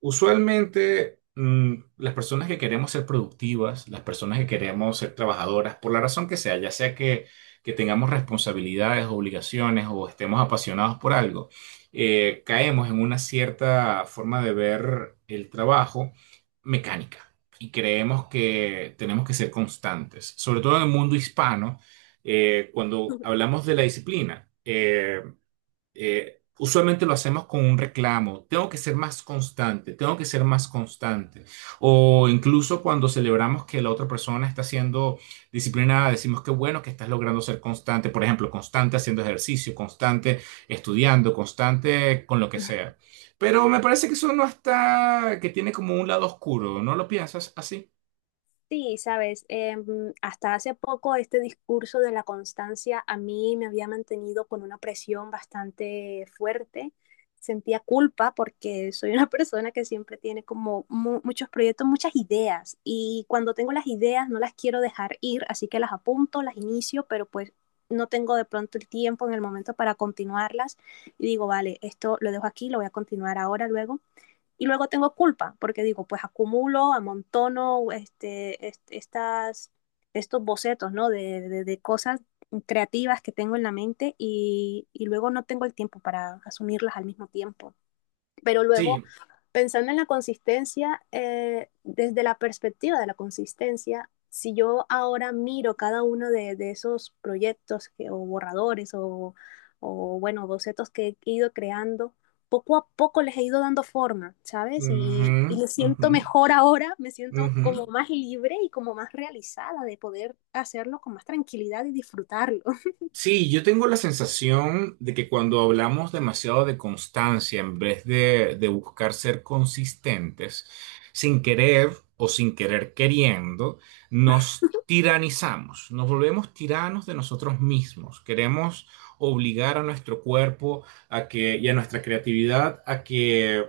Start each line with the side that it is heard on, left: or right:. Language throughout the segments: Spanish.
right: Usualmente, las personas que queremos ser productivas, las personas que queremos ser trabajadoras, por la razón que sea, ya sea que tengamos responsabilidades, obligaciones o estemos apasionados por algo, caemos en una cierta forma de ver el trabajo mecánica y creemos que tenemos que ser constantes, sobre todo en el mundo hispano, cuando hablamos de la disciplina. Usualmente lo hacemos con un reclamo. Tengo que ser más constante, tengo que ser más constante. O incluso cuando celebramos que la otra persona está siendo disciplinada, decimos que bueno que estás logrando ser constante. Por ejemplo, constante haciendo ejercicio, constante estudiando, constante con lo que sea. Pero me parece que eso no está, que tiene como un lado oscuro. ¿No lo piensas así?
left: Sí, sabes, hasta hace poco este discurso de la constancia a mí me había mantenido con una presión bastante fuerte. Sentía culpa porque soy una persona que siempre tiene como muchos proyectos, muchas ideas, y cuando tengo las ideas no las quiero dejar ir, así que las apunto, las inicio, pero pues no tengo de pronto el tiempo en el momento para continuarlas, y digo, vale, esto lo dejo aquí, lo voy a continuar ahora, luego. Y luego tengo culpa porque digo, pues acumulo, amontono este estas, estos bocetos, ¿no? De cosas creativas que tengo en la mente, y luego no tengo el tiempo para asumirlas al mismo tiempo. Pero
right: Sí,
left: luego, pensando en la consistencia, desde la perspectiva de la consistencia, si yo ahora miro cada uno de esos proyectos que, o borradores o, bueno, bocetos que he ido creando, poco a poco les he ido dando forma, ¿sabes?
right: ujú,
left: Y me
right: ujú,
left: siento mejor ahora, me siento
right: ujú.
left: como más libre y como más realizada de poder hacerlo con más tranquilidad y disfrutarlo.
right: Sí, yo tengo la sensación de que cuando hablamos demasiado de constancia, en vez de buscar ser consistentes, sin querer o sin querer queriendo, nos tiranizamos, nos volvemos tiranos de nosotros mismos. Queremos obligar a nuestro cuerpo a que, y a nuestra creatividad a que,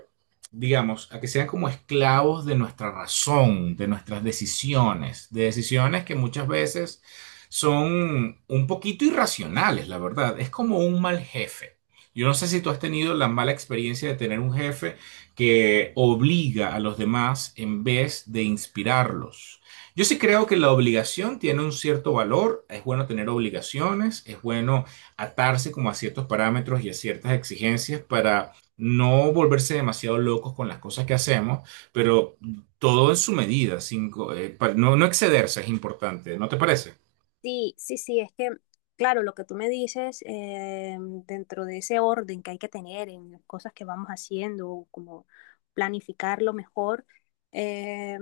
right: digamos, a que sean como esclavos de nuestra razón, de nuestras decisiones, de decisiones que muchas veces son un poquito irracionales, la verdad. Es como un mal jefe. Yo no sé si tú has tenido la mala experiencia de tener un jefe que obliga a los demás en vez de inspirarlos. Yo sí creo que la obligación tiene un cierto valor, es bueno tener obligaciones, es bueno atarse como a ciertos parámetros y a ciertas exigencias para no volverse demasiado locos con las cosas que hacemos, pero todo en su medida, sin co- no excederse es importante, ¿no te parece?
left: Sí, sí, sí, es que, claro, lo que tú me dices, dentro de ese orden que hay que tener en las cosas que vamos haciendo, como planificarlo mejor, eh,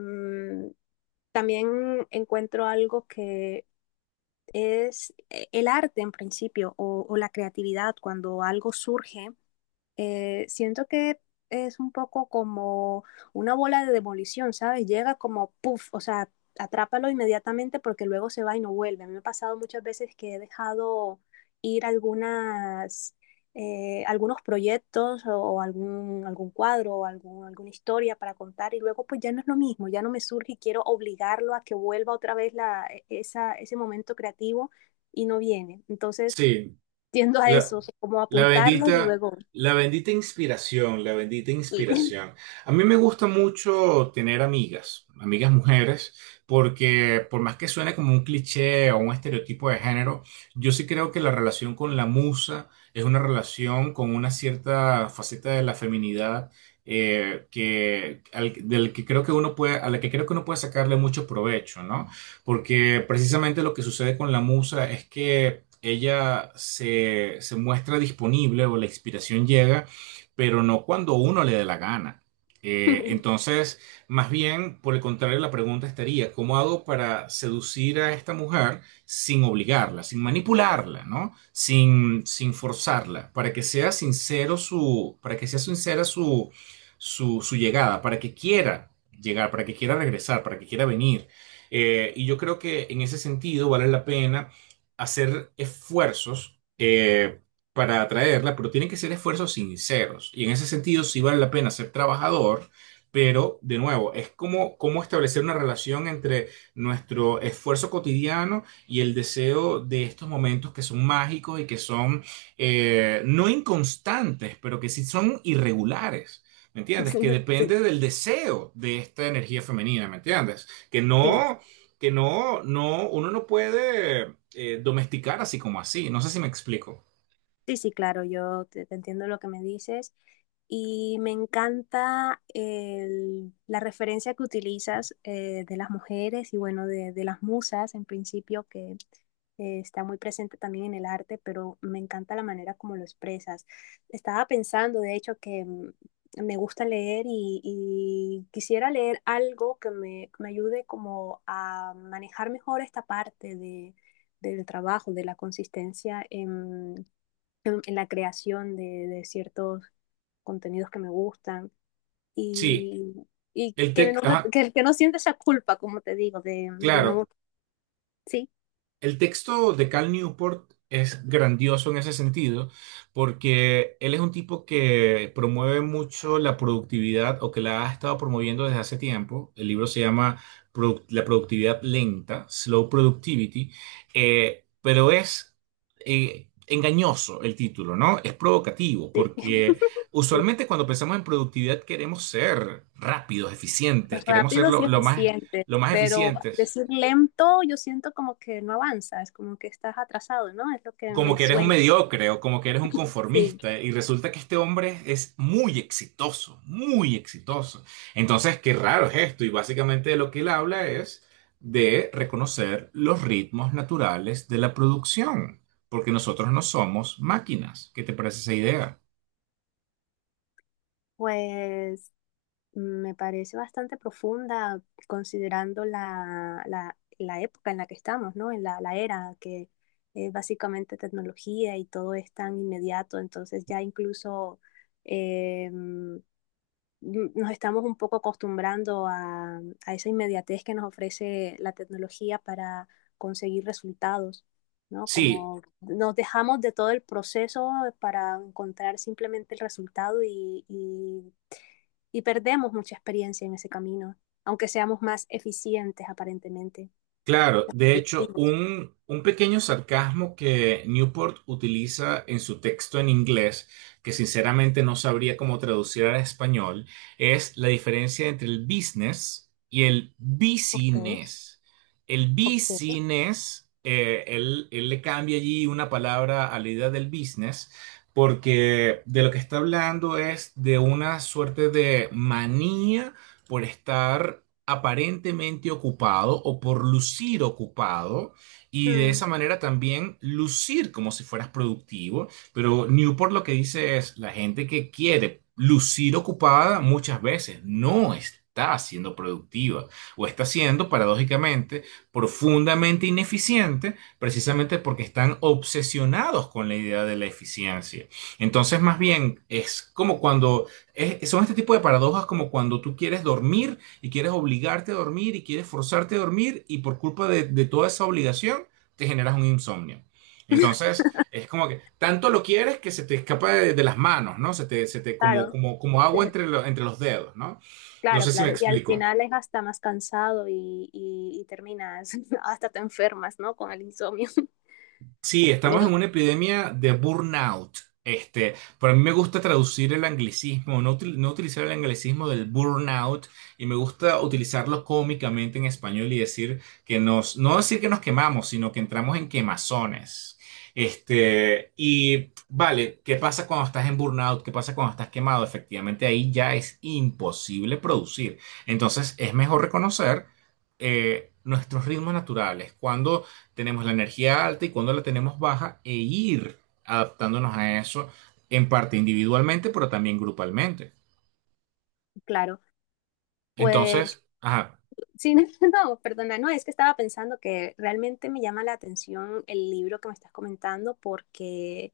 left: también encuentro algo que es el arte en principio o la creatividad cuando algo surge, siento que es un poco como una bola de demolición, ¿sabes? Llega como, puff, o sea, atrápalo inmediatamente porque luego se va y no vuelve. A mí me ha pasado muchas veces que he dejado ir algunas, algunos proyectos o algún, algún cuadro o algún, alguna historia para contar, y luego pues ya no es lo mismo, ya no me surge y quiero obligarlo a que vuelva otra vez la, e, esa, ese momento creativo y no viene. Entonces
right: Sí,
left: tiendo a
right: la,
left: eso, como
right: la
left: apuntarlo y
right: bendita,
left: luego...
right: la bendita inspiración, la bendita
left: sí.
right: inspiración. A mí me gusta mucho tener amigas, amigas mujeres, porque por más que suene como un cliché o un estereotipo de género, yo sí creo que la relación con la musa es una relación con una cierta faceta de la feminidad, que, del que creo que uno puede, a la que creo que uno puede sacarle mucho provecho, ¿no? Porque precisamente lo que sucede con la musa es que ella se muestra disponible o la inspiración llega, pero no cuando uno le dé la gana. Eh, entonces, más bien, por el contrario, la pregunta estaría, ¿cómo hago para seducir a esta mujer sin obligarla, sin manipularla? ¿No? Sin forzarla, para que sea sincera su llegada, para que quiera llegar, para que quiera regresar, para que quiera venir. Y yo creo que en ese sentido vale la pena hacer esfuerzos, para atraerla, pero tienen que ser esfuerzos sinceros. Y en ese sentido sí vale la pena ser trabajador, pero de nuevo, es como, como establecer una relación entre nuestro esfuerzo cotidiano y el deseo de estos momentos que son mágicos y que son, no inconstantes, pero que sí son irregulares. ¿Me entiendes? Que
left: Sí,
right: depende del deseo de esta energía femenina, ¿me entiendes? Que
left: sí.
right: no, uno no puede domesticar así como así. No sé si me explico.
left: Sí, sí, claro, yo te entiendo lo que me dices, y me encanta la referencia que utilizas, de las mujeres y bueno, de las musas en principio, que está muy presente también en el arte, pero me encanta la manera como lo expresas. Estaba pensando, de hecho, que me gusta leer y quisiera leer algo que me ayude como a manejar mejor esta parte de del trabajo, de la consistencia en la creación de ciertos contenidos que me gustan,
right: Sí,
left: y, y que,
right: ajá,
left: que no siente esa culpa, como te digo, de
right: claro.
left: no, sí,
right: El texto de Cal Newport es grandioso en ese sentido, porque él es un tipo que promueve mucho la productividad o que la ha estado promoviendo desde hace tiempo. El libro se llama La productividad lenta, Slow Productivity, pero es, engañoso el título, ¿no? Es provocativo,
left: sí,
right: porque
left: sí,
right: usualmente cuando pensamos en productividad queremos ser rápidos, eficientes,
left: pues
right: queremos ser
left: rápido sí
right: lo, lo más,
left: eficiente,
right: lo más
left: pero
right: eficientes.
left: decir lento yo siento como que no avanzas, como que estás atrasado, ¿no? Es lo que
right: Como
left: me
right: que eres un
left: suena.
right: mediocre o como que eres un
left: Sí,
right: conformista y resulta que este hombre es muy exitoso, muy exitoso. Entonces, qué raro es esto y básicamente de lo que él habla es de reconocer los ritmos naturales de la producción, porque nosotros no somos máquinas. ¿Qué te parece esa idea?
left: pues me parece bastante profunda considerando la, la época en la que estamos, ¿no? En la, la era que es básicamente tecnología y todo es tan inmediato, entonces ya incluso em, nos estamos un poco acostumbrando a esa inmediatez que nos ofrece la tecnología para conseguir resultados, ¿no?
right: Sí,
left: Como nos dejamos de todo el proceso para encontrar simplemente el resultado y perdemos mucha experiencia en ese camino, aunque seamos más eficientes aparentemente,
right: claro, de hecho,
left: productivos.
right: un pequeño sarcasmo que Newport utiliza en su texto en inglés, que sinceramente no sabría cómo traducir al español, es la diferencia entre el business y el
left: Ok,
right: business. El
left: ok.
right: business, él le cambia allí una palabra a la idea del business, porque de lo que está hablando es de una suerte de manía por estar aparentemente ocupado o por lucir ocupado y de
left: Mm,
right: esa manera también lucir como si fueras productivo. Pero Newport lo que dice es, la gente que quiere lucir ocupada muchas veces no está siendo productiva o está siendo paradójicamente profundamente ineficiente precisamente porque están obsesionados con la idea de la eficiencia. Entonces, más bien, es como cuando, son este tipo de paradojas, como cuando tú quieres dormir y quieres obligarte a dormir y quieres forzarte a dormir y por culpa de toda esa obligación te generas un insomnio. Entonces, es como que tanto lo quieres que se te escapa de las manos, ¿no? Se te como,
left: claro,
right: como, como agua
left: eh,
right: entre los dedos, ¿no? No
left: claro,
right: sé si me
left: claro. Y al
right: explico.
left: final es hasta más cansado y, y terminas, hasta te enfermas, ¿no? Con el insomnio.
right: Sí, estamos en una epidemia de burnout. Este, pero a mí me gusta traducir el anglicismo, no, no utilizar el anglicismo del burnout y me gusta utilizarlo cómicamente en español y decir que nos, no decir que nos quemamos, sino que entramos en quemazones. Este, y vale, ¿qué pasa cuando estás en burnout? ¿Qué pasa cuando estás quemado? Efectivamente, ahí ya es imposible producir. Entonces, es mejor reconocer, nuestros ritmos naturales. Cuando tenemos la energía alta y cuando la tenemos baja e ir adaptándonos a eso en parte individualmente, pero también grupalmente.
left: Claro. Pues
right: Entonces, ajá,
left: sí, no, perdona, no, es que estaba pensando que realmente me llama la atención el libro que me estás comentando porque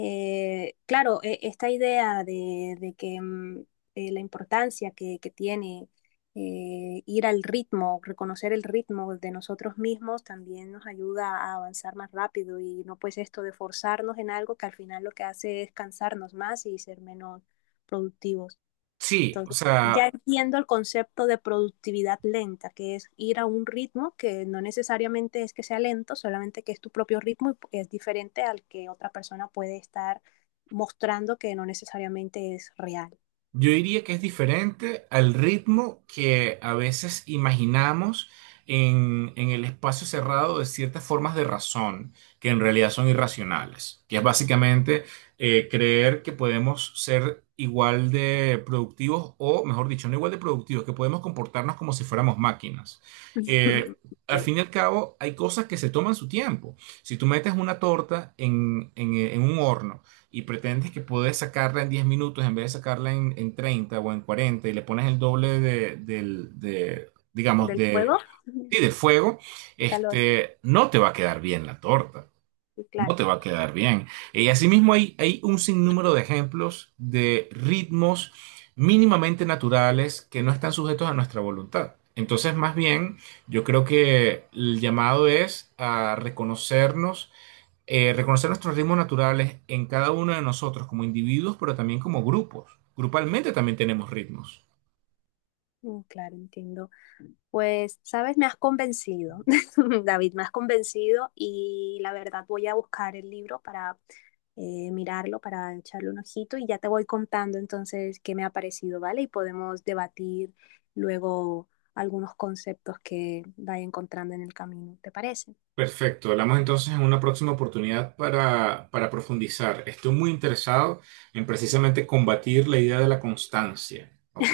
left: Claro, esta idea de, de que la importancia que tiene ir al ritmo, reconocer el ritmo de nosotros mismos también nos ayuda a avanzar más rápido y no pues esto de forzarnos en algo que al final lo que hace es cansarnos más y ser menos productivos.
right: sí, o
left: Entonces, ya
right: sea,
left: entiendo el concepto de productividad lenta, que es ir a un ritmo que no necesariamente es que sea lento, solamente que es tu propio ritmo y es diferente al que otra persona puede estar mostrando que no necesariamente es real.
right: yo diría que es diferente al ritmo que a veces imaginamos en, el espacio cerrado de ciertas formas de razón, que en realidad son irracionales, que es básicamente, creer que podemos ser igual de productivos o, mejor dicho, no igual de productivos, que podemos comportarnos como si fuéramos máquinas. Eh, al
left: Okay.
right: fin y al cabo, hay cosas que se toman su tiempo. Si tú metes una torta en un horno, y pretendes que puedes sacarla en 10 minutos en vez de sacarla en 30 o en 40 y le pones el doble digamos,
left: Del fuego, el
right: sí, del fuego,
left: calor,
right: este, no te va a quedar bien la torta.
left: y
right: No
left: claro.
right: te va a quedar bien. Y asimismo hay un sinnúmero de ejemplos de ritmos mínimamente naturales que no están sujetos a nuestra voluntad. Entonces, más bien, yo creo que el llamado es a reconocernos, reconocer nuestros ritmos naturales en cada uno de nosotros como individuos, pero también como grupos. Grupalmente también tenemos ritmos.
left: Mm, claro, entiendo. Pues, sabes, me has convencido, David, me has convencido y la verdad voy a buscar el libro para mirarlo para echarle un ojito y ya te voy contando entonces qué me ha parecido, ¿vale? Y podemos debatir luego algunos conceptos que vaya encontrando en el camino, ¿te parece?
right: Perfecto, hablamos entonces en una próxima oportunidad para, profundizar. Estoy muy interesado en precisamente combatir la idea de la constancia, ¿ok?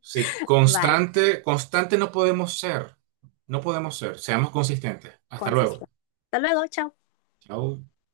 right: Sí,
left: Vale,
right: constante, constante no podemos ser, no podemos ser, seamos consistentes. Hasta luego.
left: consistente. Hasta luego, chao.
right: Chao.